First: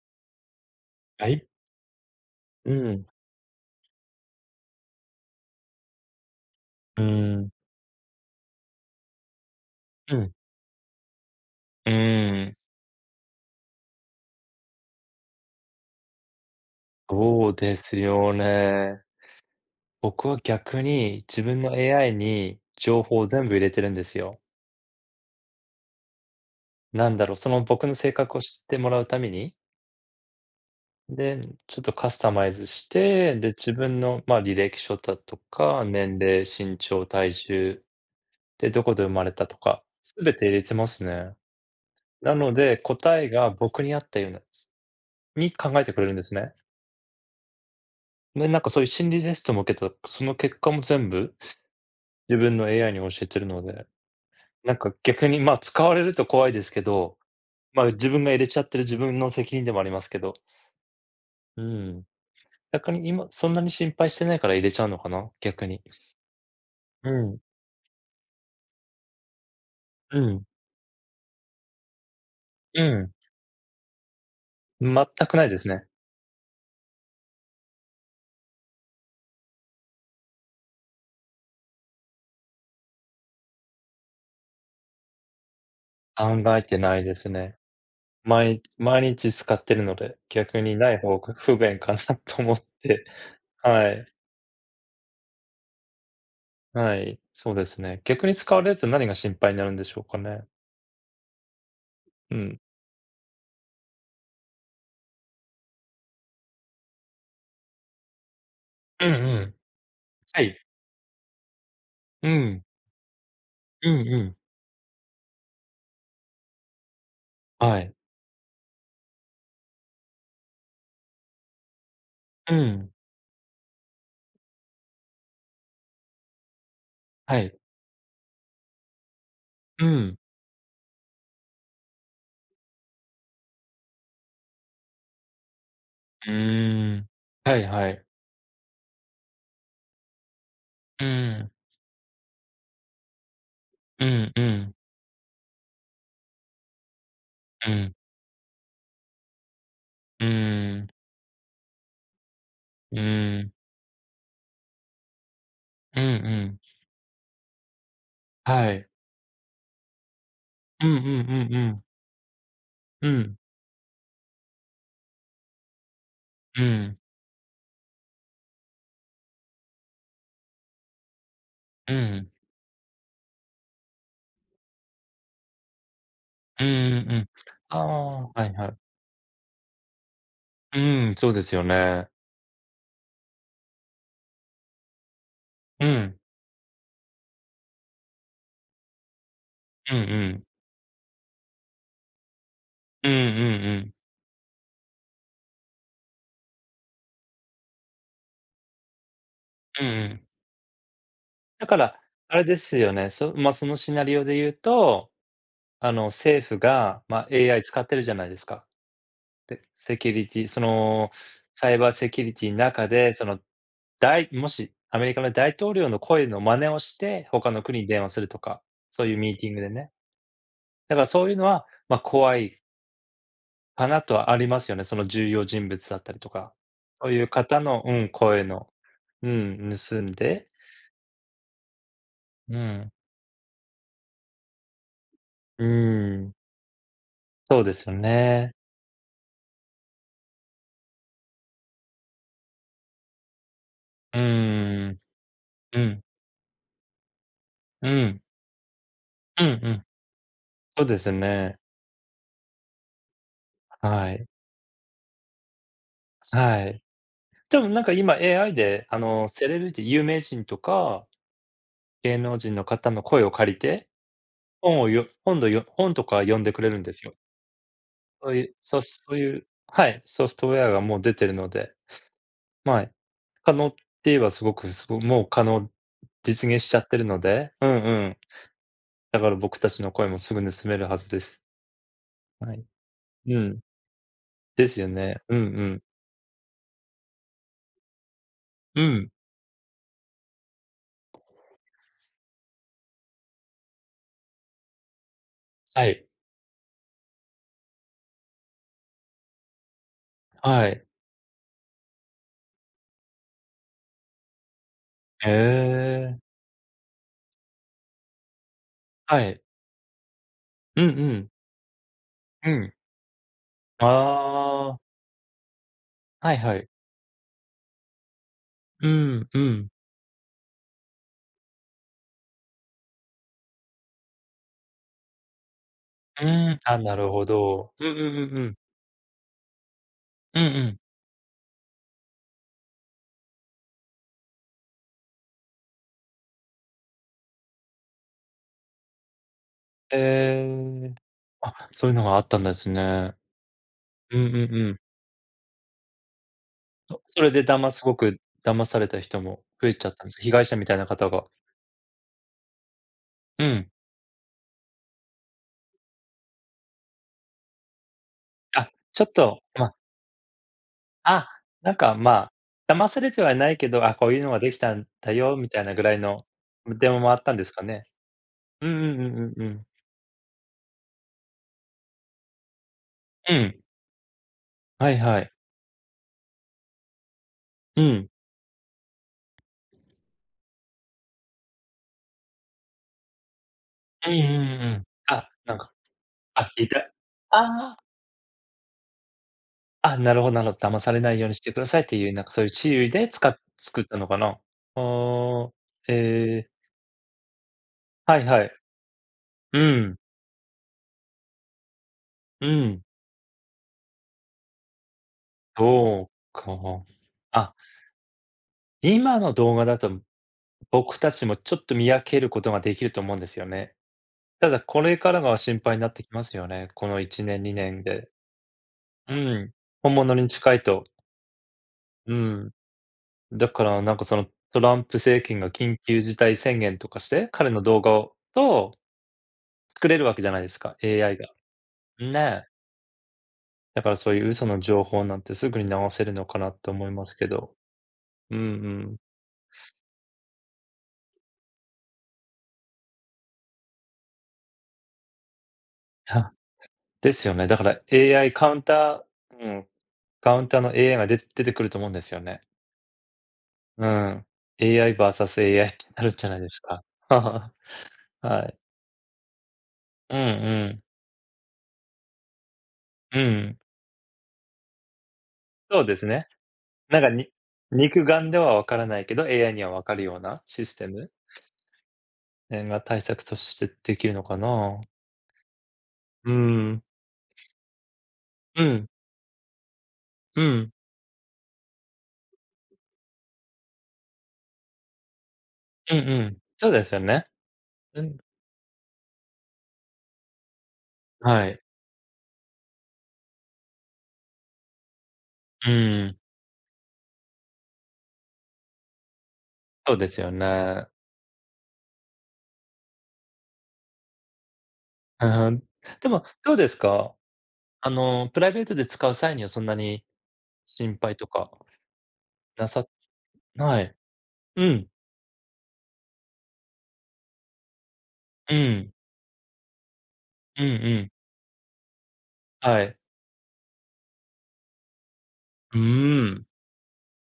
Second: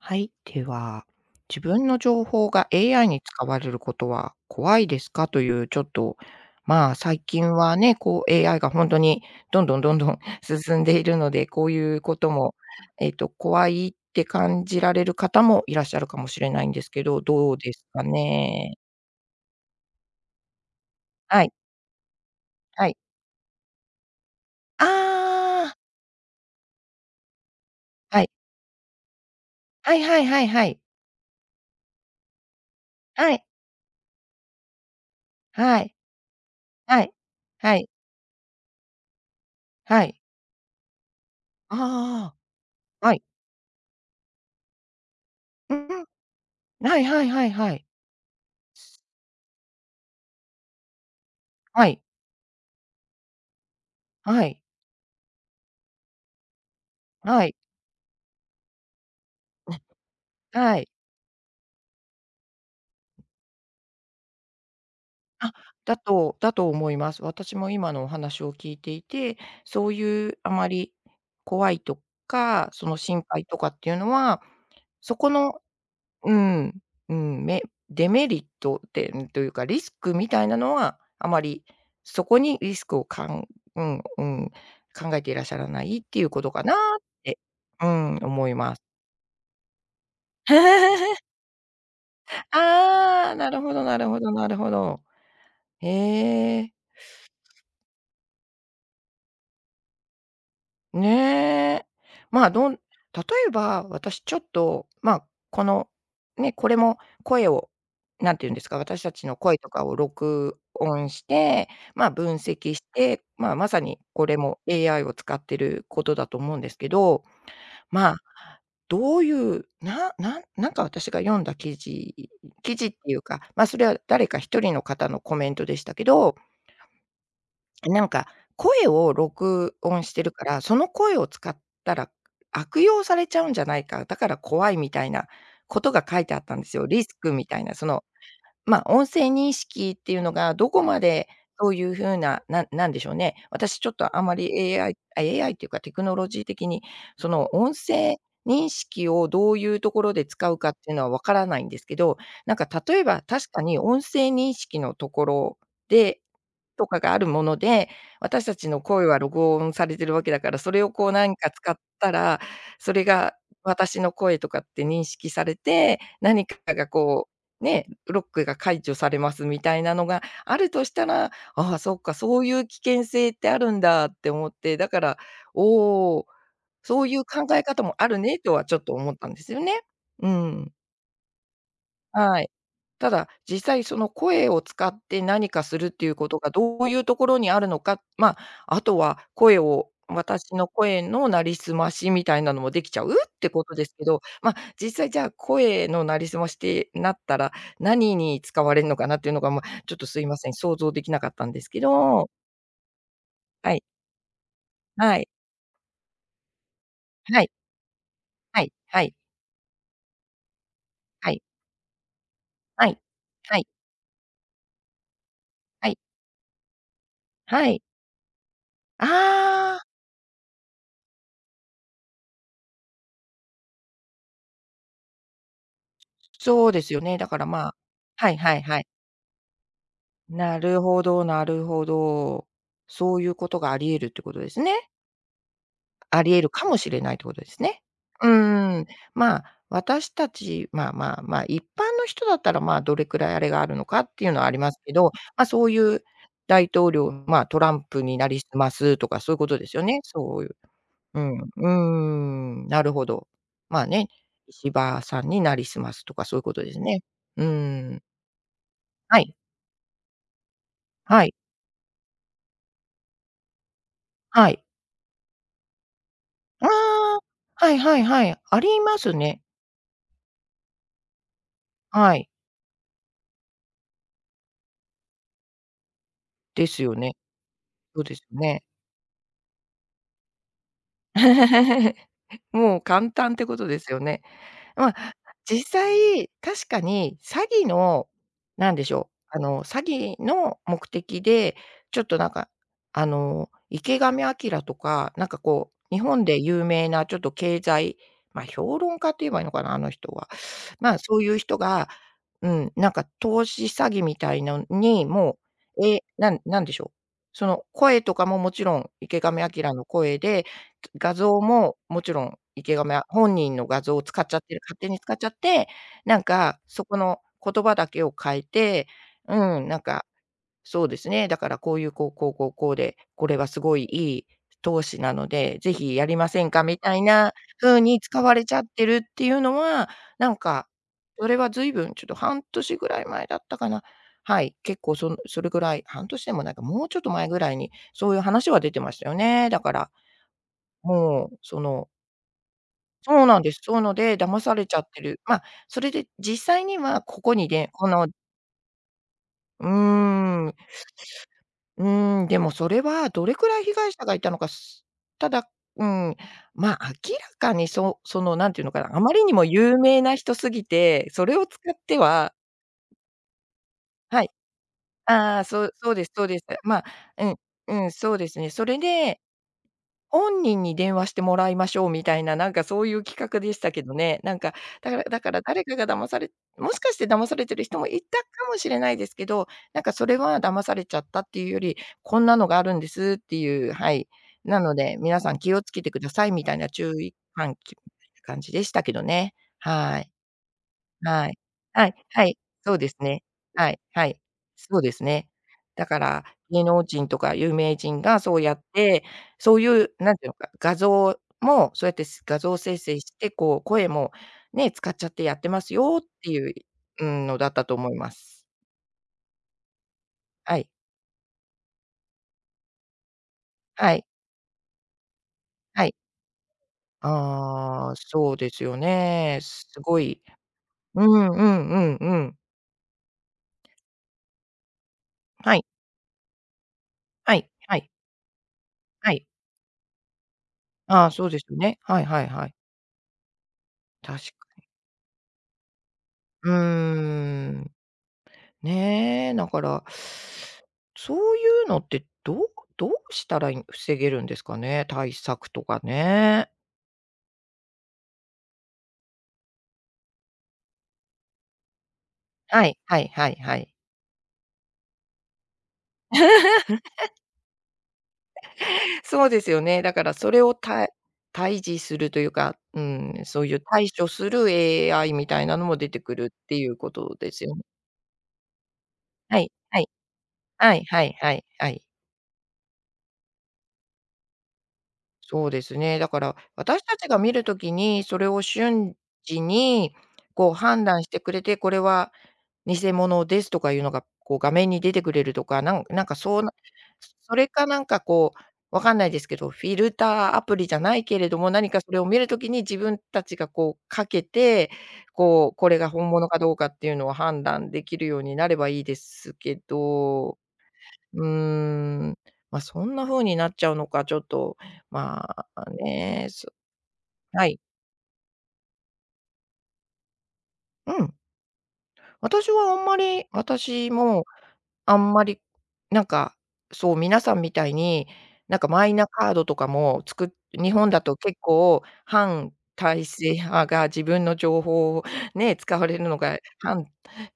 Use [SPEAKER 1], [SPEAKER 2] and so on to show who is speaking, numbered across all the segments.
[SPEAKER 1] はい、では、
[SPEAKER 2] はい。
[SPEAKER 1] 自分の情報が
[SPEAKER 2] うん。
[SPEAKER 1] AI に使われることは怖いですかという、ちょっと、まあ、
[SPEAKER 2] う
[SPEAKER 1] 最
[SPEAKER 2] ん。
[SPEAKER 1] 近はね、こう AI が本当にどんどんどんど
[SPEAKER 2] う
[SPEAKER 1] ん
[SPEAKER 2] ん。
[SPEAKER 1] 進んでいるので、こう
[SPEAKER 2] う
[SPEAKER 1] いうことも、
[SPEAKER 2] ん。
[SPEAKER 1] 怖いって感じられる方もいらっしゃるかもしれないんですけど、
[SPEAKER 2] そ
[SPEAKER 1] ど
[SPEAKER 2] う
[SPEAKER 1] うで
[SPEAKER 2] で
[SPEAKER 1] す
[SPEAKER 2] す
[SPEAKER 1] か
[SPEAKER 2] よ
[SPEAKER 1] ね？
[SPEAKER 2] ね。僕は逆に自
[SPEAKER 1] はい、
[SPEAKER 2] 分の AI に
[SPEAKER 1] はい。
[SPEAKER 2] 情報を全部入れてるんですよ。
[SPEAKER 1] ああ、
[SPEAKER 2] なんだろう、その僕の性
[SPEAKER 1] はい。
[SPEAKER 2] 格を知ってもらうために、
[SPEAKER 1] はいはいはいはい。
[SPEAKER 2] で、ちょっとカスタマイズし
[SPEAKER 1] は
[SPEAKER 2] て、
[SPEAKER 1] い、
[SPEAKER 2] で、自分の、まあ、履歴書だと
[SPEAKER 1] は
[SPEAKER 2] か、
[SPEAKER 1] い、
[SPEAKER 2] 年齢、身
[SPEAKER 1] は
[SPEAKER 2] 長、
[SPEAKER 1] い、
[SPEAKER 2] 体
[SPEAKER 1] は
[SPEAKER 2] 重、
[SPEAKER 1] い、
[SPEAKER 2] で、どこで生まれたとか、
[SPEAKER 1] はい。
[SPEAKER 2] 全て入れてますね。な
[SPEAKER 1] あ
[SPEAKER 2] ので、
[SPEAKER 1] あ、はい。
[SPEAKER 2] 答えが僕に合ったようなに
[SPEAKER 1] う
[SPEAKER 2] 考え
[SPEAKER 1] ん
[SPEAKER 2] てく
[SPEAKER 1] うん。
[SPEAKER 2] れるんですね。
[SPEAKER 1] はいはいはいはいはいはいああはいうんはいはいはいはい、
[SPEAKER 2] ね、なんかそういう心理テストも受けた、その結果も全部
[SPEAKER 1] はい、
[SPEAKER 2] 自分の AI に教えてるので、
[SPEAKER 1] はい、
[SPEAKER 2] なんか逆に、まあ、使われると怖いですけど、
[SPEAKER 1] はい、
[SPEAKER 2] まあ、自分が入れちゃってる自分の責任でもありますけど、
[SPEAKER 1] はい。
[SPEAKER 2] うん。逆に今、そんなに心配してないから入れちゃうのかな、
[SPEAKER 1] あ、
[SPEAKER 2] 逆に。
[SPEAKER 1] だと思い
[SPEAKER 2] う
[SPEAKER 1] ます。
[SPEAKER 2] ん、
[SPEAKER 1] 私も今のお話を聞いていて、そう
[SPEAKER 2] う
[SPEAKER 1] いう
[SPEAKER 2] ん、
[SPEAKER 1] あまり怖いとか、
[SPEAKER 2] う
[SPEAKER 1] その
[SPEAKER 2] ん。
[SPEAKER 1] 心配とかっていうのは、
[SPEAKER 2] 全
[SPEAKER 1] そこ
[SPEAKER 2] くないで
[SPEAKER 1] の
[SPEAKER 2] すね。
[SPEAKER 1] うん、うん、デメリットでんというか、リスクみたいなのはあまり、そこにリスクをうんうん、考えていらっしゃらないっていうこと
[SPEAKER 2] 考え
[SPEAKER 1] かなっ
[SPEAKER 2] てないです
[SPEAKER 1] て、
[SPEAKER 2] ね。
[SPEAKER 1] うん、思い
[SPEAKER 2] 毎
[SPEAKER 1] ます。
[SPEAKER 2] 毎日使ってるので、逆にない方 が不便かな と思って、
[SPEAKER 1] ああ、なるほど
[SPEAKER 2] は
[SPEAKER 1] な
[SPEAKER 2] い、
[SPEAKER 1] るほどなるほど。へえ、
[SPEAKER 2] はい、そうですね。逆に使われると何が心配になるんでしょうかね。
[SPEAKER 1] ねえ。
[SPEAKER 2] う
[SPEAKER 1] まあ、
[SPEAKER 2] ん。
[SPEAKER 1] 例えば、私ちょっと、まあ、この、ね、これも声を、なんていうんですか、私
[SPEAKER 2] うん
[SPEAKER 1] た
[SPEAKER 2] う
[SPEAKER 1] ちの
[SPEAKER 2] ん。
[SPEAKER 1] 声とかを
[SPEAKER 2] はい。
[SPEAKER 1] 録音して、まあ、
[SPEAKER 2] う
[SPEAKER 1] 分
[SPEAKER 2] ん。
[SPEAKER 1] 析して、まあ、まさ
[SPEAKER 2] う
[SPEAKER 1] に
[SPEAKER 2] んう
[SPEAKER 1] こ
[SPEAKER 2] ん。
[SPEAKER 1] れも AI を使ってることだと思うんですけど、
[SPEAKER 2] はい。
[SPEAKER 1] まあ、どういう、なんか私が読んだ記事
[SPEAKER 2] う
[SPEAKER 1] 記事
[SPEAKER 2] ん。
[SPEAKER 1] っていうか、まあ、それは誰か一人の方のコメントでしたけど
[SPEAKER 2] はい。
[SPEAKER 1] なんか、声を録
[SPEAKER 2] う
[SPEAKER 1] 音し
[SPEAKER 2] ん。
[SPEAKER 1] てるから、その声を使ったら悪用されちゃうんじゃないか、だから怖いみたいなことが書い
[SPEAKER 2] う
[SPEAKER 1] てあったんですよ。
[SPEAKER 2] ー
[SPEAKER 1] リ
[SPEAKER 2] ん。
[SPEAKER 1] スクみ
[SPEAKER 2] は
[SPEAKER 1] た
[SPEAKER 2] い
[SPEAKER 1] いな、そ
[SPEAKER 2] はい。
[SPEAKER 1] の、まあ、音声認識っていうのがどこま
[SPEAKER 2] う
[SPEAKER 1] で
[SPEAKER 2] ん。
[SPEAKER 1] そういうふうな、でしょうね、私ちょっ
[SPEAKER 2] う
[SPEAKER 1] とあ
[SPEAKER 2] ん
[SPEAKER 1] ま
[SPEAKER 2] う
[SPEAKER 1] り
[SPEAKER 2] ん。
[SPEAKER 1] AI AI っていうかテクノロジー的に、その
[SPEAKER 2] う
[SPEAKER 1] 音
[SPEAKER 2] ん。
[SPEAKER 1] 声認識をどういうところ
[SPEAKER 2] う
[SPEAKER 1] で使うかっ
[SPEAKER 2] ーん。
[SPEAKER 1] ていうのはわからないんですけど、なんか
[SPEAKER 2] う
[SPEAKER 1] 例えば
[SPEAKER 2] ー
[SPEAKER 1] 確
[SPEAKER 2] ん。
[SPEAKER 1] かに音声認識のところ
[SPEAKER 2] うんう
[SPEAKER 1] で
[SPEAKER 2] ん。
[SPEAKER 1] とかがあるもので、私たち
[SPEAKER 2] は
[SPEAKER 1] の
[SPEAKER 2] い。
[SPEAKER 1] 声は録音されてるわけだから、それ
[SPEAKER 2] う
[SPEAKER 1] を
[SPEAKER 2] んう
[SPEAKER 1] こう
[SPEAKER 2] ん
[SPEAKER 1] 何
[SPEAKER 2] う
[SPEAKER 1] か
[SPEAKER 2] んう
[SPEAKER 1] 使っ
[SPEAKER 2] ん。
[SPEAKER 1] たら、それ
[SPEAKER 2] う
[SPEAKER 1] が
[SPEAKER 2] ん。
[SPEAKER 1] 私の声とかって認識されて、何か
[SPEAKER 2] う
[SPEAKER 1] が
[SPEAKER 2] ん。
[SPEAKER 1] こう、ね、ロックが解除されますみたいなのがあるとしたら、ああ、
[SPEAKER 2] う
[SPEAKER 1] そっか、
[SPEAKER 2] ん。
[SPEAKER 1] そういう危険性ってあるんだって思って、だから、おお、
[SPEAKER 2] うん
[SPEAKER 1] そ
[SPEAKER 2] う
[SPEAKER 1] う
[SPEAKER 2] んう
[SPEAKER 1] いう
[SPEAKER 2] ん。
[SPEAKER 1] 考え
[SPEAKER 2] あ
[SPEAKER 1] 方もある
[SPEAKER 2] あ、
[SPEAKER 1] ね
[SPEAKER 2] は
[SPEAKER 1] と
[SPEAKER 2] い
[SPEAKER 1] は
[SPEAKER 2] はい。
[SPEAKER 1] ちょっと思ったんですよね。うん。
[SPEAKER 2] うーん、そうですよね。
[SPEAKER 1] はい。ただ、実際その声を使って何かす
[SPEAKER 2] う
[SPEAKER 1] るっていう
[SPEAKER 2] ん。
[SPEAKER 1] ことがどういうところにあるのか、まあ、あとは
[SPEAKER 2] うんうん。
[SPEAKER 1] 私の声のなりすましみたいなのも
[SPEAKER 2] うんうんうん。うんうんうんうん、ああ、はいはい、うん、
[SPEAKER 1] できちゃうってこと
[SPEAKER 2] そう
[SPEAKER 1] で
[SPEAKER 2] です
[SPEAKER 1] すけど、まあ、実際じゃあ声のなりすましってなったら、何に使われるのかなっていうの
[SPEAKER 2] よね、うんうんうんうんうんうん
[SPEAKER 1] が、まあ、ちょっと
[SPEAKER 2] うんう
[SPEAKER 1] す
[SPEAKER 2] ん。
[SPEAKER 1] いません、想像できなかったんで
[SPEAKER 2] だ
[SPEAKER 1] す
[SPEAKER 2] か
[SPEAKER 1] け
[SPEAKER 2] ら、
[SPEAKER 1] ど。
[SPEAKER 2] あれですよね。そま、そ
[SPEAKER 1] は
[SPEAKER 2] の
[SPEAKER 1] い、
[SPEAKER 2] シナリオで言うと、
[SPEAKER 1] はい、
[SPEAKER 2] あの、政府が、ま、
[SPEAKER 1] はい、
[SPEAKER 2] AI 使ってるじゃないです
[SPEAKER 1] は
[SPEAKER 2] か。
[SPEAKER 1] い、はい、
[SPEAKER 2] で、セキュリティ、その、
[SPEAKER 1] はい、
[SPEAKER 2] サイバーセキュリティの
[SPEAKER 1] は
[SPEAKER 2] 中
[SPEAKER 1] い、
[SPEAKER 2] で、その、
[SPEAKER 1] はい、
[SPEAKER 2] もしアメリカの大統領
[SPEAKER 1] はい、
[SPEAKER 2] の声の真似をして、他の
[SPEAKER 1] は
[SPEAKER 2] 国
[SPEAKER 1] い。
[SPEAKER 2] に電話するとか、そういうミーティングで
[SPEAKER 1] ああ、
[SPEAKER 2] ね。だからそういうのは、ま、怖いかなとはありますよね。その重要人物だったりとか、
[SPEAKER 1] そうですよ
[SPEAKER 2] そう
[SPEAKER 1] ね。
[SPEAKER 2] い
[SPEAKER 1] だ
[SPEAKER 2] う
[SPEAKER 1] から
[SPEAKER 2] 方
[SPEAKER 1] まあ
[SPEAKER 2] のうん、
[SPEAKER 1] はい
[SPEAKER 2] 声
[SPEAKER 1] はい
[SPEAKER 2] の
[SPEAKER 1] はい。
[SPEAKER 2] うん、盗んで、
[SPEAKER 1] なるほどなるほど。
[SPEAKER 2] うん、
[SPEAKER 1] そういうことがあり得るってことですね。
[SPEAKER 2] うー
[SPEAKER 1] あり
[SPEAKER 2] ん、
[SPEAKER 1] 得るかもしれないってことで
[SPEAKER 2] そ
[SPEAKER 1] す
[SPEAKER 2] うで
[SPEAKER 1] ね。
[SPEAKER 2] すよ
[SPEAKER 1] う
[SPEAKER 2] ね。
[SPEAKER 1] ーん。まあ、私たち、まあまあまあ、一般の人だったら、まあ、どれくらいあれがあるのかっ
[SPEAKER 2] う
[SPEAKER 1] ていうのはあります
[SPEAKER 2] ー
[SPEAKER 1] け
[SPEAKER 2] ん、
[SPEAKER 1] ど、まあ、そう
[SPEAKER 2] う
[SPEAKER 1] いう
[SPEAKER 2] ん、
[SPEAKER 1] 大統領、まあ、トラン
[SPEAKER 2] う
[SPEAKER 1] プに
[SPEAKER 2] ん、
[SPEAKER 1] なりすますとか、そういう
[SPEAKER 2] うん
[SPEAKER 1] こ
[SPEAKER 2] う
[SPEAKER 1] とですよ
[SPEAKER 2] ん、
[SPEAKER 1] ね。そういう。
[SPEAKER 2] そうです
[SPEAKER 1] う
[SPEAKER 2] ね。
[SPEAKER 1] ん。うーん、なるほど。まあね、
[SPEAKER 2] はい、
[SPEAKER 1] 石破さんになりすますとか、そういうこと
[SPEAKER 2] は
[SPEAKER 1] です
[SPEAKER 2] い。
[SPEAKER 1] ね。う
[SPEAKER 2] でもなん
[SPEAKER 1] ー
[SPEAKER 2] か
[SPEAKER 1] ん。
[SPEAKER 2] 今 AI で、あ
[SPEAKER 1] は
[SPEAKER 2] の、
[SPEAKER 1] い。
[SPEAKER 2] セレブリティ、有名人とか、
[SPEAKER 1] はい。
[SPEAKER 2] 芸能人の方の声を借りて、
[SPEAKER 1] はい。
[SPEAKER 2] 本をよ本のよ本とか読んでく
[SPEAKER 1] あ
[SPEAKER 2] れるんですよ。
[SPEAKER 1] あ、はいはいは
[SPEAKER 2] そう
[SPEAKER 1] い。
[SPEAKER 2] いう
[SPEAKER 1] あ
[SPEAKER 2] そ
[SPEAKER 1] り
[SPEAKER 2] う
[SPEAKER 1] ま
[SPEAKER 2] そ
[SPEAKER 1] す
[SPEAKER 2] うい
[SPEAKER 1] ね。
[SPEAKER 2] うはい、ソフトウェアがもう出てるので、
[SPEAKER 1] はい。
[SPEAKER 2] はい。可能って言えばすごく、もう実現
[SPEAKER 1] で
[SPEAKER 2] しちゃ
[SPEAKER 1] す
[SPEAKER 2] っ
[SPEAKER 1] よ
[SPEAKER 2] てる
[SPEAKER 1] ね。
[SPEAKER 2] ので、うんう
[SPEAKER 1] そうで
[SPEAKER 2] ん。
[SPEAKER 1] すよね。
[SPEAKER 2] だから僕たちの声もすぐ盗めるはずです。はい。
[SPEAKER 1] もう簡単っ
[SPEAKER 2] う
[SPEAKER 1] てこ
[SPEAKER 2] ん。
[SPEAKER 1] とですよね。
[SPEAKER 2] ですよ
[SPEAKER 1] まあ、
[SPEAKER 2] ね。うんう
[SPEAKER 1] 実
[SPEAKER 2] ん。
[SPEAKER 1] 際、確かに詐欺の、なん
[SPEAKER 2] う
[SPEAKER 1] でしょ
[SPEAKER 2] ん。
[SPEAKER 1] う、あの、詐欺の目的で、ちょっとなんか、あの、池上彰とか、なんかこ
[SPEAKER 2] は
[SPEAKER 1] う、日
[SPEAKER 2] い。
[SPEAKER 1] 本で有名なちょっと経済、まあ、評論家って言えばいいのかな、あの人は。
[SPEAKER 2] はい。
[SPEAKER 1] まあ、そういう人が、うん、なんか投資詐欺みたいのに、
[SPEAKER 2] へ
[SPEAKER 1] もう、え
[SPEAKER 2] え。
[SPEAKER 1] なんなんでしょう、その声とかももちろん池
[SPEAKER 2] はい。
[SPEAKER 1] 上彰の声で
[SPEAKER 2] うんう
[SPEAKER 1] 画
[SPEAKER 2] ん。
[SPEAKER 1] 像も、もちろん
[SPEAKER 2] うん。
[SPEAKER 1] 池上は本人の画
[SPEAKER 2] あ
[SPEAKER 1] 像を使っちゃってる勝手
[SPEAKER 2] あ。
[SPEAKER 1] に使っちゃって、なん
[SPEAKER 2] はいは
[SPEAKER 1] か、
[SPEAKER 2] い。
[SPEAKER 1] そこの言葉だけを変えて、
[SPEAKER 2] うん、
[SPEAKER 1] う
[SPEAKER 2] うん。
[SPEAKER 1] ん、なんか、そうですね、だからこういう、こうで、これはすごいいい投資なので、ぜひやり
[SPEAKER 2] う
[SPEAKER 1] ません
[SPEAKER 2] ん、
[SPEAKER 1] か
[SPEAKER 2] あ、
[SPEAKER 1] み
[SPEAKER 2] な
[SPEAKER 1] たい
[SPEAKER 2] るほ
[SPEAKER 1] な
[SPEAKER 2] ど。
[SPEAKER 1] 風
[SPEAKER 2] うんうん
[SPEAKER 1] に使
[SPEAKER 2] う
[SPEAKER 1] わ
[SPEAKER 2] んう
[SPEAKER 1] れち
[SPEAKER 2] ん。
[SPEAKER 1] ゃってるっていうのは、なん
[SPEAKER 2] うんう
[SPEAKER 1] か、
[SPEAKER 2] ん。
[SPEAKER 1] それはずいぶんちょっと半年ぐらい前だったかな。はい、結構それぐらい、半年でもないか、もうちょっと前ぐらいに、そういう話は出てましたよね。だから
[SPEAKER 2] ええ。
[SPEAKER 1] もう、
[SPEAKER 2] あ、そういうのがあったんですね。
[SPEAKER 1] そうなんです。そうので
[SPEAKER 2] うんう
[SPEAKER 1] 騙
[SPEAKER 2] ん
[SPEAKER 1] さ
[SPEAKER 2] う
[SPEAKER 1] れち
[SPEAKER 2] ん。
[SPEAKER 1] ゃってる。まあ、それで実際に
[SPEAKER 2] そ
[SPEAKER 1] は
[SPEAKER 2] そ
[SPEAKER 1] こ
[SPEAKER 2] れ
[SPEAKER 1] こ
[SPEAKER 2] で
[SPEAKER 1] にで
[SPEAKER 2] す
[SPEAKER 1] こ
[SPEAKER 2] ご
[SPEAKER 1] の
[SPEAKER 2] く騙された人も
[SPEAKER 1] う
[SPEAKER 2] 増
[SPEAKER 1] ー
[SPEAKER 2] えちゃったんですか？被害
[SPEAKER 1] ん、う
[SPEAKER 2] 者みたいな方が。
[SPEAKER 1] ーん、でもそれはどれ
[SPEAKER 2] う
[SPEAKER 1] くらい
[SPEAKER 2] ん。
[SPEAKER 1] 被害者がいたのか、ただ、うん、まあ、明らかにそのなんていう
[SPEAKER 2] あ、
[SPEAKER 1] のかな、あ
[SPEAKER 2] ちょっ
[SPEAKER 1] まりに
[SPEAKER 2] と、
[SPEAKER 1] も
[SPEAKER 2] ま、
[SPEAKER 1] 有名な人すぎて、そ
[SPEAKER 2] あ、
[SPEAKER 1] れを使
[SPEAKER 2] な
[SPEAKER 1] っ
[SPEAKER 2] んか、
[SPEAKER 1] て
[SPEAKER 2] まあ、
[SPEAKER 1] は
[SPEAKER 2] 騙されてはないけど、あ、こういう
[SPEAKER 1] は
[SPEAKER 2] の
[SPEAKER 1] い、
[SPEAKER 2] ができたんだよ
[SPEAKER 1] ああ、
[SPEAKER 2] みたい
[SPEAKER 1] そう
[SPEAKER 2] なぐ
[SPEAKER 1] そ
[SPEAKER 2] ら
[SPEAKER 1] う
[SPEAKER 2] い
[SPEAKER 1] です
[SPEAKER 2] の、
[SPEAKER 1] そうです。まあ、
[SPEAKER 2] 電話もあっ
[SPEAKER 1] う
[SPEAKER 2] たん
[SPEAKER 1] ん、
[SPEAKER 2] ですかね？
[SPEAKER 1] うん、そうですね。そ
[SPEAKER 2] うん
[SPEAKER 1] れ
[SPEAKER 2] うんう
[SPEAKER 1] で
[SPEAKER 2] んうんうん。
[SPEAKER 1] 本人に電話してもらいましょうみたいな、なんかそういう企
[SPEAKER 2] う
[SPEAKER 1] 画でし
[SPEAKER 2] ん、
[SPEAKER 1] たけどね。なんか、
[SPEAKER 2] は
[SPEAKER 1] だか
[SPEAKER 2] い
[SPEAKER 1] ら
[SPEAKER 2] は
[SPEAKER 1] だ
[SPEAKER 2] い。
[SPEAKER 1] から誰かが騙されもしかして騙されてる人
[SPEAKER 2] う
[SPEAKER 1] もい
[SPEAKER 2] ん。
[SPEAKER 1] たかもしれないですけど、なんかそれは騙されちゃったっていうより、こんなのがあるんですっていう、はい。
[SPEAKER 2] うんうんうんう
[SPEAKER 1] なの
[SPEAKER 2] ん。
[SPEAKER 1] で、皆
[SPEAKER 2] あ、
[SPEAKER 1] さん気
[SPEAKER 2] なん
[SPEAKER 1] をつ
[SPEAKER 2] か、
[SPEAKER 1] けてくださいみ
[SPEAKER 2] あ、
[SPEAKER 1] たい
[SPEAKER 2] い
[SPEAKER 1] な
[SPEAKER 2] た、
[SPEAKER 1] 注意喚
[SPEAKER 2] あ
[SPEAKER 1] 起
[SPEAKER 2] あ。
[SPEAKER 1] みたいな感じでしたけどね。
[SPEAKER 2] あ、
[SPEAKER 1] はい。
[SPEAKER 2] なるほどなるほど。騙されないよ
[SPEAKER 1] は
[SPEAKER 2] うに
[SPEAKER 1] い。
[SPEAKER 2] してくださいっ
[SPEAKER 1] はい
[SPEAKER 2] ていう、なん
[SPEAKER 1] は
[SPEAKER 2] か
[SPEAKER 1] い、
[SPEAKER 2] そういう
[SPEAKER 1] そう
[SPEAKER 2] 注
[SPEAKER 1] で
[SPEAKER 2] 意
[SPEAKER 1] す
[SPEAKER 2] で
[SPEAKER 1] ね。はい、
[SPEAKER 2] 作った
[SPEAKER 1] は
[SPEAKER 2] のか
[SPEAKER 1] い。
[SPEAKER 2] な。あ
[SPEAKER 1] そうですね。
[SPEAKER 2] あ、
[SPEAKER 1] だから、
[SPEAKER 2] ええ、
[SPEAKER 1] 芸能人とか有名人
[SPEAKER 2] は
[SPEAKER 1] が
[SPEAKER 2] い
[SPEAKER 1] そう
[SPEAKER 2] はい。
[SPEAKER 1] やって、そ
[SPEAKER 2] う
[SPEAKER 1] ういう
[SPEAKER 2] ん、
[SPEAKER 1] なんていうのか、画像もそうやって、画
[SPEAKER 2] う
[SPEAKER 1] 像生
[SPEAKER 2] ん、
[SPEAKER 1] 成して、こう声もね、使っちゃってやってますよっ
[SPEAKER 2] そう
[SPEAKER 1] てい
[SPEAKER 2] か。
[SPEAKER 1] う、うん、のだっ
[SPEAKER 2] あ、
[SPEAKER 1] たと思います。
[SPEAKER 2] 今の動画だと
[SPEAKER 1] はい、
[SPEAKER 2] 僕たちもちょっと見分けることができると思うんですよね。
[SPEAKER 1] はい、
[SPEAKER 2] ただこれからが心配に
[SPEAKER 1] は
[SPEAKER 2] なっ
[SPEAKER 1] い。
[SPEAKER 2] てきますよね。この1年、2年
[SPEAKER 1] ああ、
[SPEAKER 2] で。
[SPEAKER 1] そうですよ
[SPEAKER 2] う
[SPEAKER 1] ね。
[SPEAKER 2] ん、
[SPEAKER 1] す
[SPEAKER 2] 本
[SPEAKER 1] ご
[SPEAKER 2] 物
[SPEAKER 1] い。
[SPEAKER 2] に近いと。
[SPEAKER 1] うんうんうんう
[SPEAKER 2] う
[SPEAKER 1] ん。
[SPEAKER 2] ん。だからなんかそのトランプ政権が
[SPEAKER 1] はい、
[SPEAKER 2] 緊急事態宣言とかして、
[SPEAKER 1] は
[SPEAKER 2] 彼
[SPEAKER 1] い、
[SPEAKER 2] の
[SPEAKER 1] は
[SPEAKER 2] 動
[SPEAKER 1] い、
[SPEAKER 2] 画をと
[SPEAKER 1] はい。
[SPEAKER 2] 作れるわけじゃないですか、
[SPEAKER 1] ああ、
[SPEAKER 2] AI
[SPEAKER 1] そ
[SPEAKER 2] が。
[SPEAKER 1] うですよね。はいはい
[SPEAKER 2] ね
[SPEAKER 1] は
[SPEAKER 2] え、
[SPEAKER 1] い。
[SPEAKER 2] だからそうい
[SPEAKER 1] 確
[SPEAKER 2] う嘘
[SPEAKER 1] か
[SPEAKER 2] の情報なんてすぐに直せるのか
[SPEAKER 1] う
[SPEAKER 2] なと思い
[SPEAKER 1] ー
[SPEAKER 2] ますけど。
[SPEAKER 1] ん。
[SPEAKER 2] うんうん。
[SPEAKER 1] ねえ、だから、そういうのってどうしたら防げるんですかね、対策とか
[SPEAKER 2] あ、
[SPEAKER 1] ね。
[SPEAKER 2] ですよね。だから AI カウンターうん、カウンターの AI が出てくると思うんですよね。
[SPEAKER 1] はいはいはいはい。
[SPEAKER 2] うん。AI バーサス AI ってなるんじゃないです か。はい。
[SPEAKER 1] そうですよね。だから
[SPEAKER 2] うん
[SPEAKER 1] それを
[SPEAKER 2] うん。
[SPEAKER 1] 対峙するというか、う
[SPEAKER 2] う
[SPEAKER 1] ん、そうい
[SPEAKER 2] ん。
[SPEAKER 1] う対処する AI みたいなのも
[SPEAKER 2] そう
[SPEAKER 1] 出
[SPEAKER 2] で
[SPEAKER 1] て
[SPEAKER 2] す
[SPEAKER 1] くる
[SPEAKER 2] ね。
[SPEAKER 1] っていうこ
[SPEAKER 2] なんか
[SPEAKER 1] と
[SPEAKER 2] に
[SPEAKER 1] ですよね。
[SPEAKER 2] 肉眼ではわからないけど、
[SPEAKER 1] はい、
[SPEAKER 2] AI には
[SPEAKER 1] は
[SPEAKER 2] わ
[SPEAKER 1] い。
[SPEAKER 2] かるようなシス
[SPEAKER 1] はい
[SPEAKER 2] テ
[SPEAKER 1] は
[SPEAKER 2] ム、
[SPEAKER 1] いはいはい。
[SPEAKER 2] が対策としてできるのかな。
[SPEAKER 1] そうですね。だか
[SPEAKER 2] う
[SPEAKER 1] ら、
[SPEAKER 2] ん。
[SPEAKER 1] 私たちが見るときに、それを
[SPEAKER 2] うん。
[SPEAKER 1] 瞬時に
[SPEAKER 2] う
[SPEAKER 1] こう
[SPEAKER 2] ん。
[SPEAKER 1] 判断してくれて、これは偽物ですとかいうのが、こう画面に出てくれるとか、なん
[SPEAKER 2] うん
[SPEAKER 1] なんか
[SPEAKER 2] うん。
[SPEAKER 1] そうな
[SPEAKER 2] そうですよね。
[SPEAKER 1] それかなんか
[SPEAKER 2] うん。
[SPEAKER 1] こう、わかんないですけど、フィルターアプリじゃないけれど
[SPEAKER 2] は
[SPEAKER 1] も、
[SPEAKER 2] い。
[SPEAKER 1] 何かそれを見るときに自分たちがこうかけて、こう、こ
[SPEAKER 2] う
[SPEAKER 1] れが本
[SPEAKER 2] ん、
[SPEAKER 1] 物かどうかっていうのを判断できるようになればいいですけ
[SPEAKER 2] そうですよ
[SPEAKER 1] ど。
[SPEAKER 2] ね。
[SPEAKER 1] うーん、まあ、そんな風になっちゃうのか、ちょっと、
[SPEAKER 2] う
[SPEAKER 1] ま
[SPEAKER 2] ん。
[SPEAKER 1] あ、
[SPEAKER 2] でも、
[SPEAKER 1] ね、
[SPEAKER 2] どうですか？
[SPEAKER 1] はい。
[SPEAKER 2] あの、プライベートで使う際にはそんなに心
[SPEAKER 1] うん。
[SPEAKER 2] 配とか
[SPEAKER 1] 私
[SPEAKER 2] な
[SPEAKER 1] はあ
[SPEAKER 2] さ
[SPEAKER 1] んまり、
[SPEAKER 2] は
[SPEAKER 1] 私
[SPEAKER 2] い。
[SPEAKER 1] も、
[SPEAKER 2] うん、
[SPEAKER 1] あんまり、なんか、そう、皆さんみたいに、
[SPEAKER 2] う
[SPEAKER 1] なんかマ
[SPEAKER 2] ん、
[SPEAKER 1] イナカードとかもつく
[SPEAKER 2] うん
[SPEAKER 1] 日本だ
[SPEAKER 2] うん。
[SPEAKER 1] と、結構反
[SPEAKER 2] はい。
[SPEAKER 1] 体制派が自分の情報をね、
[SPEAKER 2] う
[SPEAKER 1] 使われるの
[SPEAKER 2] ー
[SPEAKER 1] が
[SPEAKER 2] ん。
[SPEAKER 1] 反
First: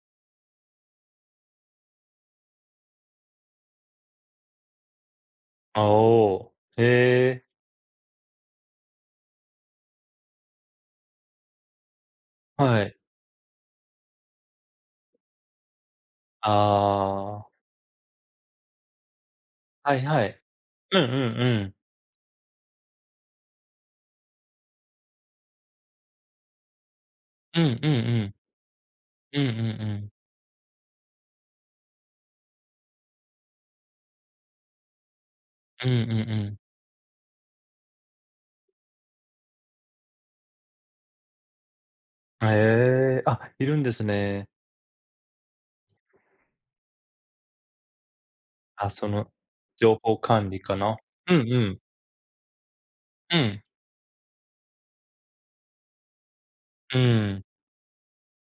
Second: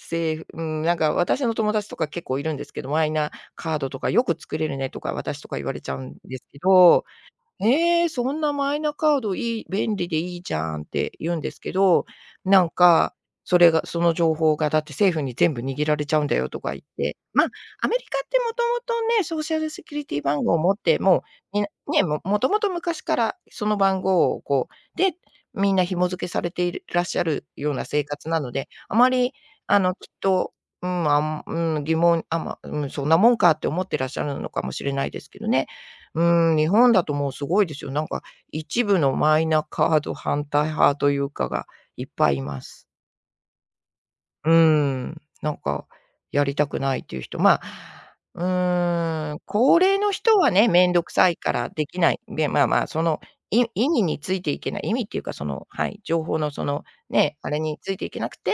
[SPEAKER 1] 政府、うん、なんか私の友達とか結構いるんですけど、マイナカードとかよく作れるねとか、私とか言われ
[SPEAKER 2] あ、
[SPEAKER 1] ちゃうん
[SPEAKER 2] お
[SPEAKER 1] です
[SPEAKER 2] お。
[SPEAKER 1] け
[SPEAKER 2] へ
[SPEAKER 1] ど、
[SPEAKER 2] え、
[SPEAKER 1] ええ、そんなマイナカード、いい、便利でいいじゃんって言うんですけど、なん
[SPEAKER 2] はい。
[SPEAKER 1] か、それがその情報がだって政府に全部握られちゃうんだよとか言って。ま、
[SPEAKER 2] ああ、
[SPEAKER 1] アメリカってもともとね、ソーシャルセ
[SPEAKER 2] は
[SPEAKER 1] キュ
[SPEAKER 2] い
[SPEAKER 1] リティ
[SPEAKER 2] はい。
[SPEAKER 1] 番号を持っ
[SPEAKER 2] う
[SPEAKER 1] て、
[SPEAKER 2] んうんう
[SPEAKER 1] もう、み
[SPEAKER 2] ん。
[SPEAKER 1] ね、もともと昔からその番号をこう、で、みんな紐付けされているらっしゃる
[SPEAKER 2] う
[SPEAKER 1] よう
[SPEAKER 2] ん
[SPEAKER 1] な
[SPEAKER 2] うんう
[SPEAKER 1] 生活
[SPEAKER 2] ん。
[SPEAKER 1] なので、あまり、
[SPEAKER 2] うんう
[SPEAKER 1] あ
[SPEAKER 2] んう
[SPEAKER 1] の、き
[SPEAKER 2] ん。
[SPEAKER 1] っと、うん、疑問、あ、ま、うん、そんなもんかって思ってらっしゃるのかもしれないですけどね。
[SPEAKER 2] うんうん
[SPEAKER 1] う
[SPEAKER 2] う
[SPEAKER 1] ーん、
[SPEAKER 2] ん。
[SPEAKER 1] 日本だともうすごいですよ。なんか一部のマイナカード反対派というかがいっぱいい
[SPEAKER 2] へ
[SPEAKER 1] ます。
[SPEAKER 2] え、あ、いるんですね。
[SPEAKER 1] うーん、なんか、やりたくないっていう人、まあ、う
[SPEAKER 2] あ、その、
[SPEAKER 1] ーん、高
[SPEAKER 2] 情
[SPEAKER 1] 齢の
[SPEAKER 2] 報
[SPEAKER 1] 人
[SPEAKER 2] 管
[SPEAKER 1] は
[SPEAKER 2] 理
[SPEAKER 1] ね、
[SPEAKER 2] か
[SPEAKER 1] めん
[SPEAKER 2] な。
[SPEAKER 1] どくさ
[SPEAKER 2] う
[SPEAKER 1] い
[SPEAKER 2] ん
[SPEAKER 1] か
[SPEAKER 2] う
[SPEAKER 1] ら
[SPEAKER 2] ん。
[SPEAKER 1] できない、で、まあまあ、その、
[SPEAKER 2] うん、
[SPEAKER 1] 意味についていけない、意味っていうか、その、はい、情報のその、
[SPEAKER 2] う
[SPEAKER 1] ね、
[SPEAKER 2] ん。
[SPEAKER 1] あれについていけなくて、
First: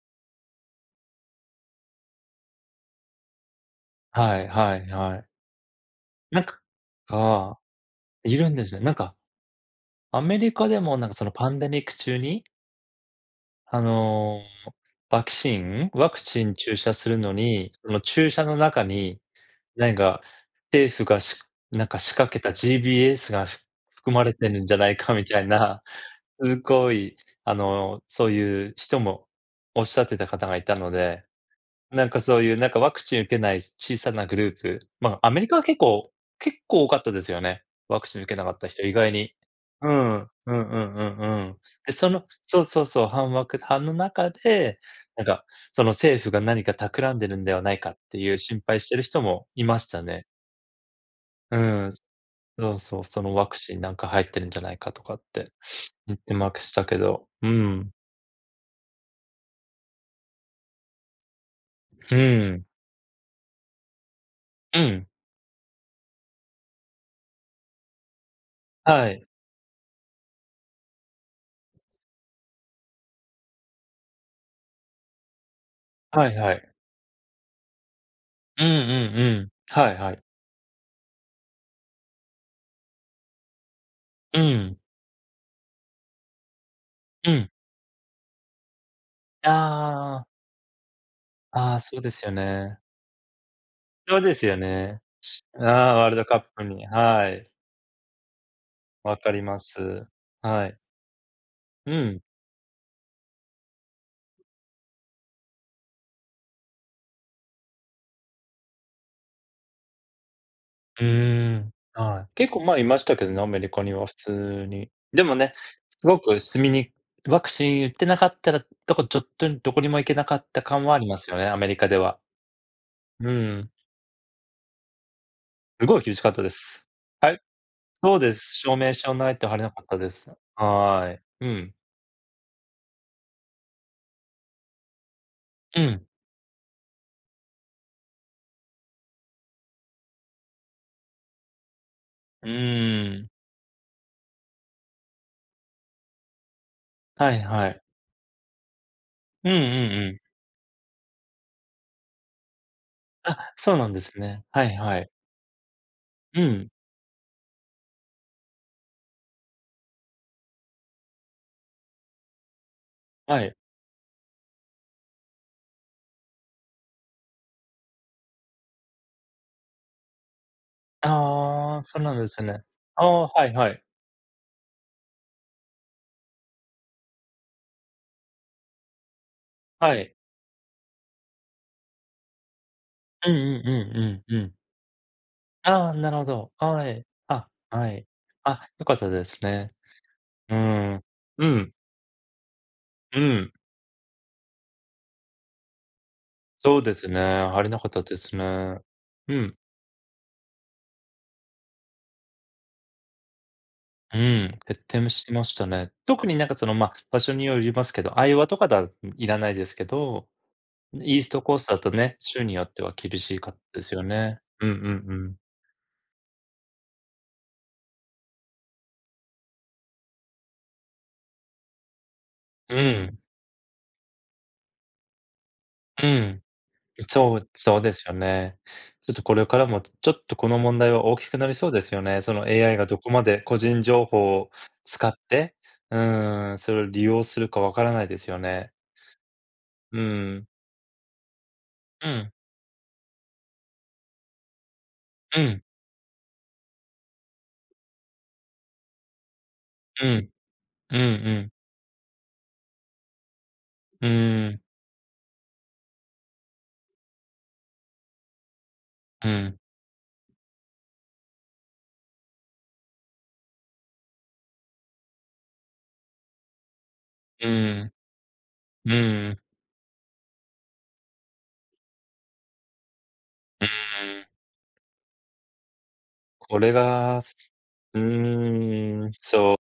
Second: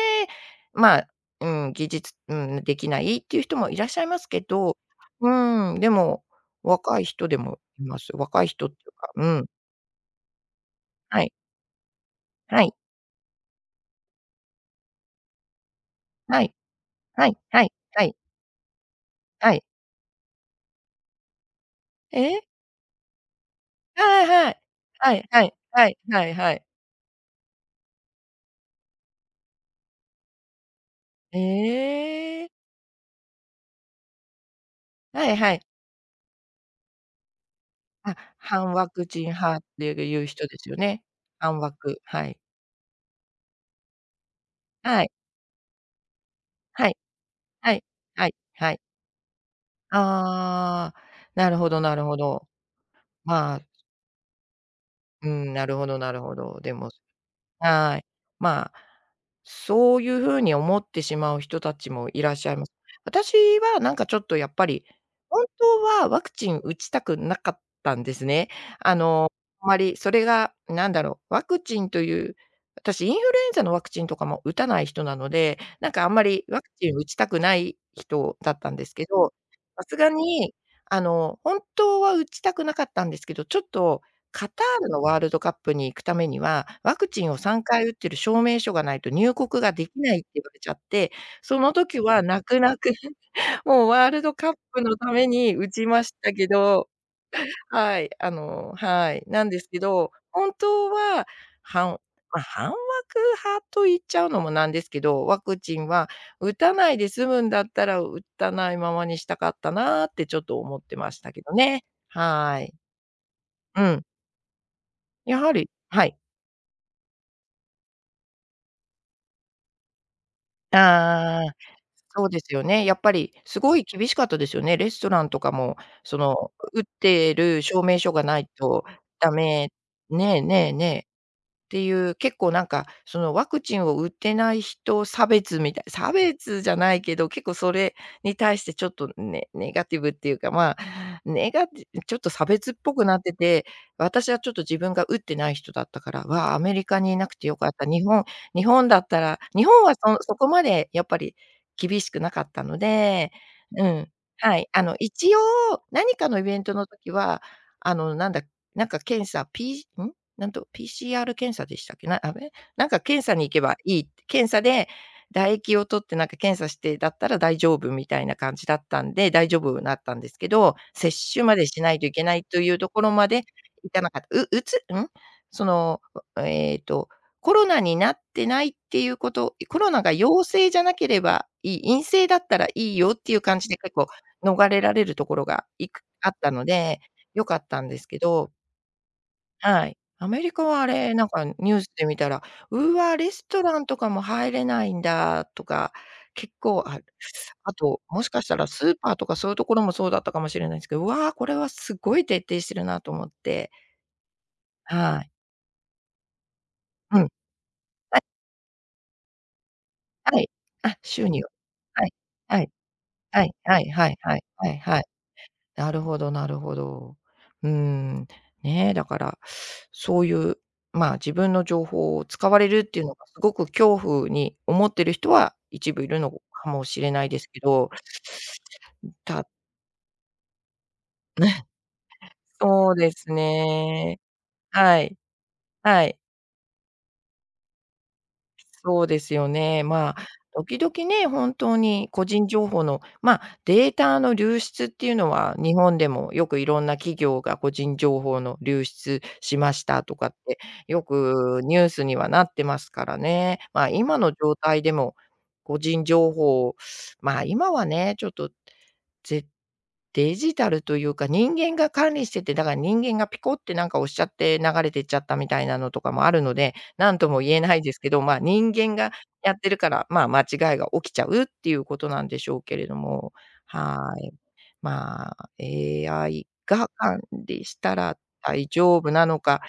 [SPEAKER 1] まあ、うん、技術、うん、できないっていう人もいらっしゃいます
[SPEAKER 2] は
[SPEAKER 1] け
[SPEAKER 2] いは
[SPEAKER 1] ど、
[SPEAKER 2] いはい。
[SPEAKER 1] うーん、でも、
[SPEAKER 2] なんか、
[SPEAKER 1] 若い人で
[SPEAKER 2] が、
[SPEAKER 1] もいます。
[SPEAKER 2] い
[SPEAKER 1] 若い
[SPEAKER 2] るんで
[SPEAKER 1] 人っ
[SPEAKER 2] す
[SPEAKER 1] てい
[SPEAKER 2] ね。な
[SPEAKER 1] う
[SPEAKER 2] ん
[SPEAKER 1] か、
[SPEAKER 2] か、
[SPEAKER 1] うん、
[SPEAKER 2] アメリカでもなんか
[SPEAKER 1] は
[SPEAKER 2] その
[SPEAKER 1] い、
[SPEAKER 2] パンデミック中に、
[SPEAKER 1] はい、
[SPEAKER 2] あの、ワクチンワク
[SPEAKER 1] は
[SPEAKER 2] チン
[SPEAKER 1] い、
[SPEAKER 2] 注射する
[SPEAKER 1] は
[SPEAKER 2] の
[SPEAKER 1] い、は
[SPEAKER 2] に、
[SPEAKER 1] い、
[SPEAKER 2] その
[SPEAKER 1] はい、
[SPEAKER 2] 注射の中に、
[SPEAKER 1] はい。
[SPEAKER 2] なんか、政府がなんか仕
[SPEAKER 1] え
[SPEAKER 2] 掛け
[SPEAKER 1] え？
[SPEAKER 2] た GBS が含
[SPEAKER 1] は
[SPEAKER 2] ま
[SPEAKER 1] い
[SPEAKER 2] れて
[SPEAKER 1] は
[SPEAKER 2] る
[SPEAKER 1] い。
[SPEAKER 2] んじゃない
[SPEAKER 1] は
[SPEAKER 2] かみ
[SPEAKER 1] い
[SPEAKER 2] た
[SPEAKER 1] は
[SPEAKER 2] い
[SPEAKER 1] い
[SPEAKER 2] な、
[SPEAKER 1] はいはいは
[SPEAKER 2] す
[SPEAKER 1] い。
[SPEAKER 2] ごい、あの、そういう人もおっしゃってた方がいたので、なんかそう
[SPEAKER 1] ええ。
[SPEAKER 2] いう、なんかワクチン受けない小さなグループ、ま
[SPEAKER 1] は
[SPEAKER 2] あ、ア
[SPEAKER 1] い
[SPEAKER 2] メリ
[SPEAKER 1] は
[SPEAKER 2] カは
[SPEAKER 1] い。
[SPEAKER 2] 結構、多かったですよね。ワク
[SPEAKER 1] あ、
[SPEAKER 2] チン受けなかった
[SPEAKER 1] 反
[SPEAKER 2] 人、
[SPEAKER 1] ワ
[SPEAKER 2] 意
[SPEAKER 1] ク
[SPEAKER 2] 外
[SPEAKER 1] チン
[SPEAKER 2] に。
[SPEAKER 1] 派っ
[SPEAKER 2] う
[SPEAKER 1] て
[SPEAKER 2] ん、
[SPEAKER 1] い
[SPEAKER 2] う
[SPEAKER 1] う
[SPEAKER 2] ん
[SPEAKER 1] 人
[SPEAKER 2] う
[SPEAKER 1] で
[SPEAKER 2] ん
[SPEAKER 1] す
[SPEAKER 2] う
[SPEAKER 1] よね。
[SPEAKER 2] んうん。
[SPEAKER 1] 反ワ
[SPEAKER 2] で、
[SPEAKER 1] ク、
[SPEAKER 2] その
[SPEAKER 1] はい。
[SPEAKER 2] そうそう、反ワク班の中で、
[SPEAKER 1] はい
[SPEAKER 2] なんかその政府が何か
[SPEAKER 1] はい
[SPEAKER 2] 企んでるんではな
[SPEAKER 1] は
[SPEAKER 2] い
[SPEAKER 1] い
[SPEAKER 2] かって
[SPEAKER 1] は
[SPEAKER 2] い
[SPEAKER 1] い
[SPEAKER 2] う心
[SPEAKER 1] は
[SPEAKER 2] 配
[SPEAKER 1] い。
[SPEAKER 2] してる人もいましたね。
[SPEAKER 1] ああ、な
[SPEAKER 2] う
[SPEAKER 1] るほど
[SPEAKER 2] ん、
[SPEAKER 1] なるほど。
[SPEAKER 2] そうそう、そのワ
[SPEAKER 1] ま
[SPEAKER 2] ク
[SPEAKER 1] あ、
[SPEAKER 2] チンなんか入ってるんじゃないかとかっ
[SPEAKER 1] う
[SPEAKER 2] て
[SPEAKER 1] ん、なるほどな
[SPEAKER 2] 言っ
[SPEAKER 1] る
[SPEAKER 2] て
[SPEAKER 1] ほ
[SPEAKER 2] まく
[SPEAKER 1] ど。
[SPEAKER 2] し
[SPEAKER 1] で
[SPEAKER 2] た
[SPEAKER 1] も、
[SPEAKER 2] けど、うん、
[SPEAKER 1] はい。まあ、そういう風に思ってしまう人たちも
[SPEAKER 2] う
[SPEAKER 1] いらっしゃいま
[SPEAKER 2] ん、
[SPEAKER 1] す。私はなんかちょっとやっぱ
[SPEAKER 2] う
[SPEAKER 1] り、
[SPEAKER 2] ん、
[SPEAKER 1] 本当はワクチン打ちたくなかったんですね。あ
[SPEAKER 2] はい、
[SPEAKER 1] の、あまりそれがなんだろう、ワクチンという、私インフルエンザのワクチンとかも打たない人なので、なんかあんま
[SPEAKER 2] はい
[SPEAKER 1] り
[SPEAKER 2] は
[SPEAKER 1] ワ
[SPEAKER 2] い。
[SPEAKER 1] クチン打ちたくない人だっ
[SPEAKER 2] うん
[SPEAKER 1] た
[SPEAKER 2] うん
[SPEAKER 1] ん
[SPEAKER 2] う
[SPEAKER 1] ですけど、
[SPEAKER 2] ん、
[SPEAKER 1] さ
[SPEAKER 2] はい
[SPEAKER 1] すが
[SPEAKER 2] はい。
[SPEAKER 1] にあの、本当は打ちたくなかったんですけど、ちょっと
[SPEAKER 2] う
[SPEAKER 1] カタ
[SPEAKER 2] ん、
[SPEAKER 1] ールのワールドカップに行くためには、ワクチ
[SPEAKER 2] う
[SPEAKER 1] ンを
[SPEAKER 2] ん。
[SPEAKER 1] 3回打ってる証明書がないと入国ができないっ
[SPEAKER 2] ああ、
[SPEAKER 1] て言われちゃって、その
[SPEAKER 2] ああ、そ
[SPEAKER 1] 時
[SPEAKER 2] うで
[SPEAKER 1] は
[SPEAKER 2] すよ
[SPEAKER 1] 泣く泣
[SPEAKER 2] ね。
[SPEAKER 1] く、もうワー
[SPEAKER 2] そう
[SPEAKER 1] ル
[SPEAKER 2] で
[SPEAKER 1] ド
[SPEAKER 2] す
[SPEAKER 1] カッ
[SPEAKER 2] よ
[SPEAKER 1] プの
[SPEAKER 2] ね。
[SPEAKER 1] ために
[SPEAKER 2] あ
[SPEAKER 1] 打ち
[SPEAKER 2] あ、
[SPEAKER 1] ま
[SPEAKER 2] ワー
[SPEAKER 1] し
[SPEAKER 2] ルド
[SPEAKER 1] た
[SPEAKER 2] カッ
[SPEAKER 1] け
[SPEAKER 2] プに、
[SPEAKER 1] ど、
[SPEAKER 2] はい、
[SPEAKER 1] はい、あの、は
[SPEAKER 2] わ
[SPEAKER 1] い、
[SPEAKER 2] かり
[SPEAKER 1] なん
[SPEAKER 2] ま
[SPEAKER 1] ですけ
[SPEAKER 2] す。
[SPEAKER 1] ど、本
[SPEAKER 2] はい。
[SPEAKER 1] 当は、
[SPEAKER 2] う
[SPEAKER 1] 半
[SPEAKER 2] ん。
[SPEAKER 1] ま、半枠派と言っちゃうのもなんですけど、ワクチンは打たないで済むんだったら、打たないままにしたかったなってちょっと思って
[SPEAKER 2] う
[SPEAKER 1] ましたけど
[SPEAKER 2] ーん、
[SPEAKER 1] ね。
[SPEAKER 2] はい。結
[SPEAKER 1] は
[SPEAKER 2] 構
[SPEAKER 1] い。
[SPEAKER 2] 前いましたけどね、アメリカ
[SPEAKER 1] う
[SPEAKER 2] に
[SPEAKER 1] ん。
[SPEAKER 2] は普通に。でも
[SPEAKER 1] やは
[SPEAKER 2] ね、
[SPEAKER 1] り、は
[SPEAKER 2] す
[SPEAKER 1] い。
[SPEAKER 2] ごく住みにワクチン打ってなかったら、ちょっとどこにも行けなかった感はありますよね、
[SPEAKER 1] あ
[SPEAKER 2] ア
[SPEAKER 1] あ、
[SPEAKER 2] メリカでは。
[SPEAKER 1] そうですよね。やっぱ
[SPEAKER 2] う
[SPEAKER 1] りす
[SPEAKER 2] ん、
[SPEAKER 1] ごい厳しかったですよね。レストランとかも、
[SPEAKER 2] すごい厳
[SPEAKER 1] そ
[SPEAKER 2] しかったで
[SPEAKER 1] の、打っ
[SPEAKER 2] す。は
[SPEAKER 1] て
[SPEAKER 2] い、
[SPEAKER 1] る証明書
[SPEAKER 2] そう
[SPEAKER 1] が
[SPEAKER 2] で
[SPEAKER 1] ない
[SPEAKER 2] す。証
[SPEAKER 1] と
[SPEAKER 2] 明書な
[SPEAKER 1] ダ
[SPEAKER 2] いと入れな
[SPEAKER 1] メ、
[SPEAKER 2] かったです。
[SPEAKER 1] ねえねえねえ。
[SPEAKER 2] はい。う
[SPEAKER 1] っ
[SPEAKER 2] ん、
[SPEAKER 1] ていう結構なんか、そのワクチンを打ってない人差別み
[SPEAKER 2] う
[SPEAKER 1] たい、
[SPEAKER 2] ん、
[SPEAKER 1] 差別じゃないけど、結構それに対してちょっとネネガティブっていうか、まあ、ネガティちょっと差
[SPEAKER 2] う
[SPEAKER 1] 別っぽくな
[SPEAKER 2] ー
[SPEAKER 1] っ
[SPEAKER 2] ん。
[SPEAKER 1] てて、私はちょっと自分が打ってない人だったから、わあ、アメリカにいな
[SPEAKER 2] は
[SPEAKER 1] く
[SPEAKER 2] い
[SPEAKER 1] てよ
[SPEAKER 2] は
[SPEAKER 1] かっ
[SPEAKER 2] い。
[SPEAKER 1] た。日本、日本だったら
[SPEAKER 2] うんうん
[SPEAKER 1] 日本は
[SPEAKER 2] うん。
[SPEAKER 1] そこまでやっぱり厳しくなかったので、
[SPEAKER 2] あ、そう
[SPEAKER 1] う
[SPEAKER 2] なんで
[SPEAKER 1] ん。
[SPEAKER 2] すね。
[SPEAKER 1] は
[SPEAKER 2] は
[SPEAKER 1] い。
[SPEAKER 2] い
[SPEAKER 1] あの、
[SPEAKER 2] はい。
[SPEAKER 1] 一応何かの
[SPEAKER 2] う
[SPEAKER 1] イベン
[SPEAKER 2] ん、
[SPEAKER 1] トの時は、あの、なんだ、なんか検査、ピーん？なんと PCR 検査でしたっけ？なあべ？なんか検査
[SPEAKER 2] は
[SPEAKER 1] に行
[SPEAKER 2] い。
[SPEAKER 1] けばいい、検査で唾液を取ってなんか検査してだったら大丈夫みたいな感じだったんで、大丈夫なったんですけど、接種まで
[SPEAKER 2] あ
[SPEAKER 1] し
[SPEAKER 2] あ、
[SPEAKER 1] な
[SPEAKER 2] そ
[SPEAKER 1] い
[SPEAKER 2] う
[SPEAKER 1] とい
[SPEAKER 2] なん
[SPEAKER 1] け
[SPEAKER 2] で
[SPEAKER 1] な
[SPEAKER 2] す
[SPEAKER 1] いと
[SPEAKER 2] ね。
[SPEAKER 1] いうとこ
[SPEAKER 2] あ
[SPEAKER 1] ろ
[SPEAKER 2] あ、
[SPEAKER 1] まで
[SPEAKER 2] はいはい。
[SPEAKER 1] 行かなかった。ううつん？その、ええと、コロナになってないっていうこと、コロ
[SPEAKER 2] は
[SPEAKER 1] ナが
[SPEAKER 2] い。
[SPEAKER 1] 陽性じゃなければいい、陰性だったらいいよっ
[SPEAKER 2] う
[SPEAKER 1] て
[SPEAKER 2] ん
[SPEAKER 1] いう感
[SPEAKER 2] うん
[SPEAKER 1] じ
[SPEAKER 2] う
[SPEAKER 1] で、結構
[SPEAKER 2] んうんうん。
[SPEAKER 1] 逃れられるところがい
[SPEAKER 2] ああ、
[SPEAKER 1] く
[SPEAKER 2] なるほ
[SPEAKER 1] あった
[SPEAKER 2] ど。
[SPEAKER 1] の
[SPEAKER 2] は
[SPEAKER 1] で、
[SPEAKER 2] い。
[SPEAKER 1] 良
[SPEAKER 2] あ、
[SPEAKER 1] かった
[SPEAKER 2] は
[SPEAKER 1] んで
[SPEAKER 2] い。
[SPEAKER 1] すけど、
[SPEAKER 2] あ、良かったですね。
[SPEAKER 1] はい。アメリ
[SPEAKER 2] う
[SPEAKER 1] カはあ
[SPEAKER 2] ーん。
[SPEAKER 1] れ、なんか
[SPEAKER 2] うん、
[SPEAKER 1] ニュースで見たら、「うわ、
[SPEAKER 2] う
[SPEAKER 1] レス
[SPEAKER 2] ん。
[SPEAKER 1] トランとかも入れないんだ」とか、結
[SPEAKER 2] そう
[SPEAKER 1] 構
[SPEAKER 2] で
[SPEAKER 1] ある。
[SPEAKER 2] すね、あり
[SPEAKER 1] あ
[SPEAKER 2] なかっ
[SPEAKER 1] と、
[SPEAKER 2] たで
[SPEAKER 1] もし
[SPEAKER 2] す
[SPEAKER 1] かしたら
[SPEAKER 2] ね。
[SPEAKER 1] スーパーと
[SPEAKER 2] う
[SPEAKER 1] かそういう
[SPEAKER 2] ん、
[SPEAKER 1] ところもそうだったかもしれないんですけど、うわ、これはすごい徹底してるなと思って。
[SPEAKER 2] うん、徹底
[SPEAKER 1] は
[SPEAKER 2] し
[SPEAKER 1] い。
[SPEAKER 2] てましたね。特になんかその、まあ、
[SPEAKER 1] う
[SPEAKER 2] 場
[SPEAKER 1] ん。は
[SPEAKER 2] 所によりますけど、アイオワとかいらないですけど、
[SPEAKER 1] い、はい。あ、
[SPEAKER 2] イー
[SPEAKER 1] 収
[SPEAKER 2] ス
[SPEAKER 1] 入。
[SPEAKER 2] トコーストだと
[SPEAKER 1] はい、
[SPEAKER 2] ね、州に
[SPEAKER 1] は
[SPEAKER 2] よ
[SPEAKER 1] い。
[SPEAKER 2] っては厳しい
[SPEAKER 1] はい
[SPEAKER 2] かった
[SPEAKER 1] は
[SPEAKER 2] で
[SPEAKER 1] い
[SPEAKER 2] すよ
[SPEAKER 1] はいは
[SPEAKER 2] ね。
[SPEAKER 1] い
[SPEAKER 2] う
[SPEAKER 1] は
[SPEAKER 2] んう
[SPEAKER 1] いは
[SPEAKER 2] ん
[SPEAKER 1] い。
[SPEAKER 2] うん。
[SPEAKER 1] なるほどなるほど。うーん。ね、だから、そういう、まあ、自分の情報を使われ
[SPEAKER 2] う
[SPEAKER 1] るっていうの
[SPEAKER 2] ん、
[SPEAKER 1] がすごく恐怖に思ってる人は一部
[SPEAKER 2] う
[SPEAKER 1] いるの
[SPEAKER 2] ん。
[SPEAKER 1] かもしれない
[SPEAKER 2] そ
[SPEAKER 1] で
[SPEAKER 2] う、
[SPEAKER 1] すけ
[SPEAKER 2] そう
[SPEAKER 1] ど、
[SPEAKER 2] ですよね。ちょっとこれ
[SPEAKER 1] た
[SPEAKER 2] からも、ちょっとこの問題は大きくなり そうですよね。その AI が
[SPEAKER 1] そう
[SPEAKER 2] どこ
[SPEAKER 1] で
[SPEAKER 2] ま
[SPEAKER 1] す
[SPEAKER 2] で個人情
[SPEAKER 1] ね。
[SPEAKER 2] 報を
[SPEAKER 1] は
[SPEAKER 2] 使っ
[SPEAKER 1] い、
[SPEAKER 2] て、う
[SPEAKER 1] はい。
[SPEAKER 2] ーん、それを利用するかわからないですよね。
[SPEAKER 1] そうですよね。
[SPEAKER 2] う
[SPEAKER 1] まあ、
[SPEAKER 2] ん。
[SPEAKER 1] 時々ね、本当
[SPEAKER 2] う
[SPEAKER 1] に個
[SPEAKER 2] ん、
[SPEAKER 1] 人情報の、まあ、データの流出っていうの
[SPEAKER 2] う
[SPEAKER 1] は、
[SPEAKER 2] ん、
[SPEAKER 1] 日本でもよくいろんな企業が個人情報の流出しました
[SPEAKER 2] う
[SPEAKER 1] とか
[SPEAKER 2] ん、
[SPEAKER 1] って、
[SPEAKER 2] うん
[SPEAKER 1] よ
[SPEAKER 2] うん。
[SPEAKER 1] くニュースにはなってますからね。まあ、
[SPEAKER 2] う
[SPEAKER 1] 今の状
[SPEAKER 2] ん、
[SPEAKER 1] 態でも個人情報、まあ、今はね、ちょっと、
[SPEAKER 2] う
[SPEAKER 1] ぜ
[SPEAKER 2] ん、
[SPEAKER 1] デジタルというか、人間が管理してて、だから人間がピコってなんか押しちゃって流れてっちゃったみたいなのとかもあるので、なんとも
[SPEAKER 2] う
[SPEAKER 1] 言えない
[SPEAKER 2] ん、
[SPEAKER 1] ですけど、まあ、人
[SPEAKER 2] う
[SPEAKER 1] 間が
[SPEAKER 2] ん、
[SPEAKER 1] やってるから、まあ、間違いが起きちゃうっていうことなんでしょうけれども、はい。まあ、AI
[SPEAKER 2] これ
[SPEAKER 1] が
[SPEAKER 2] が、
[SPEAKER 1] 管理した
[SPEAKER 2] う
[SPEAKER 1] ら大丈
[SPEAKER 2] ーん、
[SPEAKER 1] 夫なの
[SPEAKER 2] そ
[SPEAKER 1] か、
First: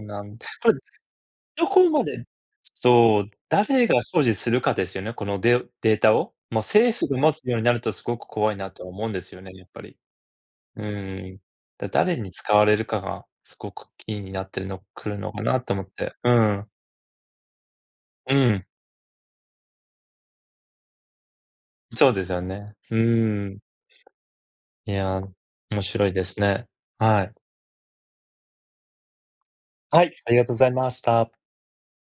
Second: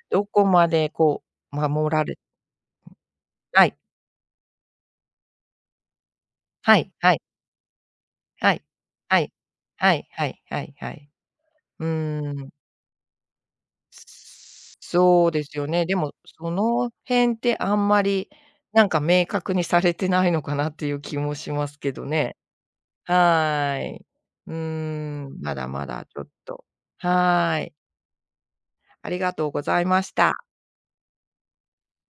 [SPEAKER 2] うな
[SPEAKER 1] ど
[SPEAKER 2] んこ
[SPEAKER 1] こま
[SPEAKER 2] れ
[SPEAKER 1] でこう
[SPEAKER 2] どこ
[SPEAKER 1] 守
[SPEAKER 2] ま
[SPEAKER 1] られ、
[SPEAKER 2] でそう、
[SPEAKER 1] はい、
[SPEAKER 2] 誰が所持するかですよね、このデータを。ま、
[SPEAKER 1] はい
[SPEAKER 2] 政府
[SPEAKER 1] は
[SPEAKER 2] が
[SPEAKER 1] い
[SPEAKER 2] 持つようになるとすごく怖
[SPEAKER 1] は
[SPEAKER 2] い
[SPEAKER 1] い
[SPEAKER 2] なとは思うん
[SPEAKER 1] は
[SPEAKER 2] で
[SPEAKER 1] い
[SPEAKER 2] すよね、やっぱ
[SPEAKER 1] は
[SPEAKER 2] り。
[SPEAKER 1] いはいはい
[SPEAKER 2] う
[SPEAKER 1] はい。
[SPEAKER 2] ーん。
[SPEAKER 1] う
[SPEAKER 2] 誰に
[SPEAKER 1] ーん、
[SPEAKER 2] 使われるかがすごくキーになってるの来る
[SPEAKER 1] そう
[SPEAKER 2] のか
[SPEAKER 1] です
[SPEAKER 2] な
[SPEAKER 1] よ
[SPEAKER 2] と思っ
[SPEAKER 1] ね。でも、
[SPEAKER 2] て。う
[SPEAKER 1] そ
[SPEAKER 2] ん。
[SPEAKER 1] の辺ってあんまり、
[SPEAKER 2] うん、
[SPEAKER 1] なんか明確にされてないのかなっていう気もしますけど
[SPEAKER 2] そうです
[SPEAKER 1] ね。
[SPEAKER 2] よね。うーん。
[SPEAKER 1] はい。うー
[SPEAKER 2] いや、
[SPEAKER 1] ん、まだ
[SPEAKER 2] 面
[SPEAKER 1] ま
[SPEAKER 2] 白
[SPEAKER 1] だ
[SPEAKER 2] い
[SPEAKER 1] ち
[SPEAKER 2] で
[SPEAKER 1] ょっ
[SPEAKER 2] す
[SPEAKER 1] と、
[SPEAKER 2] ね。はい。
[SPEAKER 1] はい。ありがとうござい
[SPEAKER 2] は
[SPEAKER 1] まし
[SPEAKER 2] い、あ
[SPEAKER 1] た。
[SPEAKER 2] りがとうございました。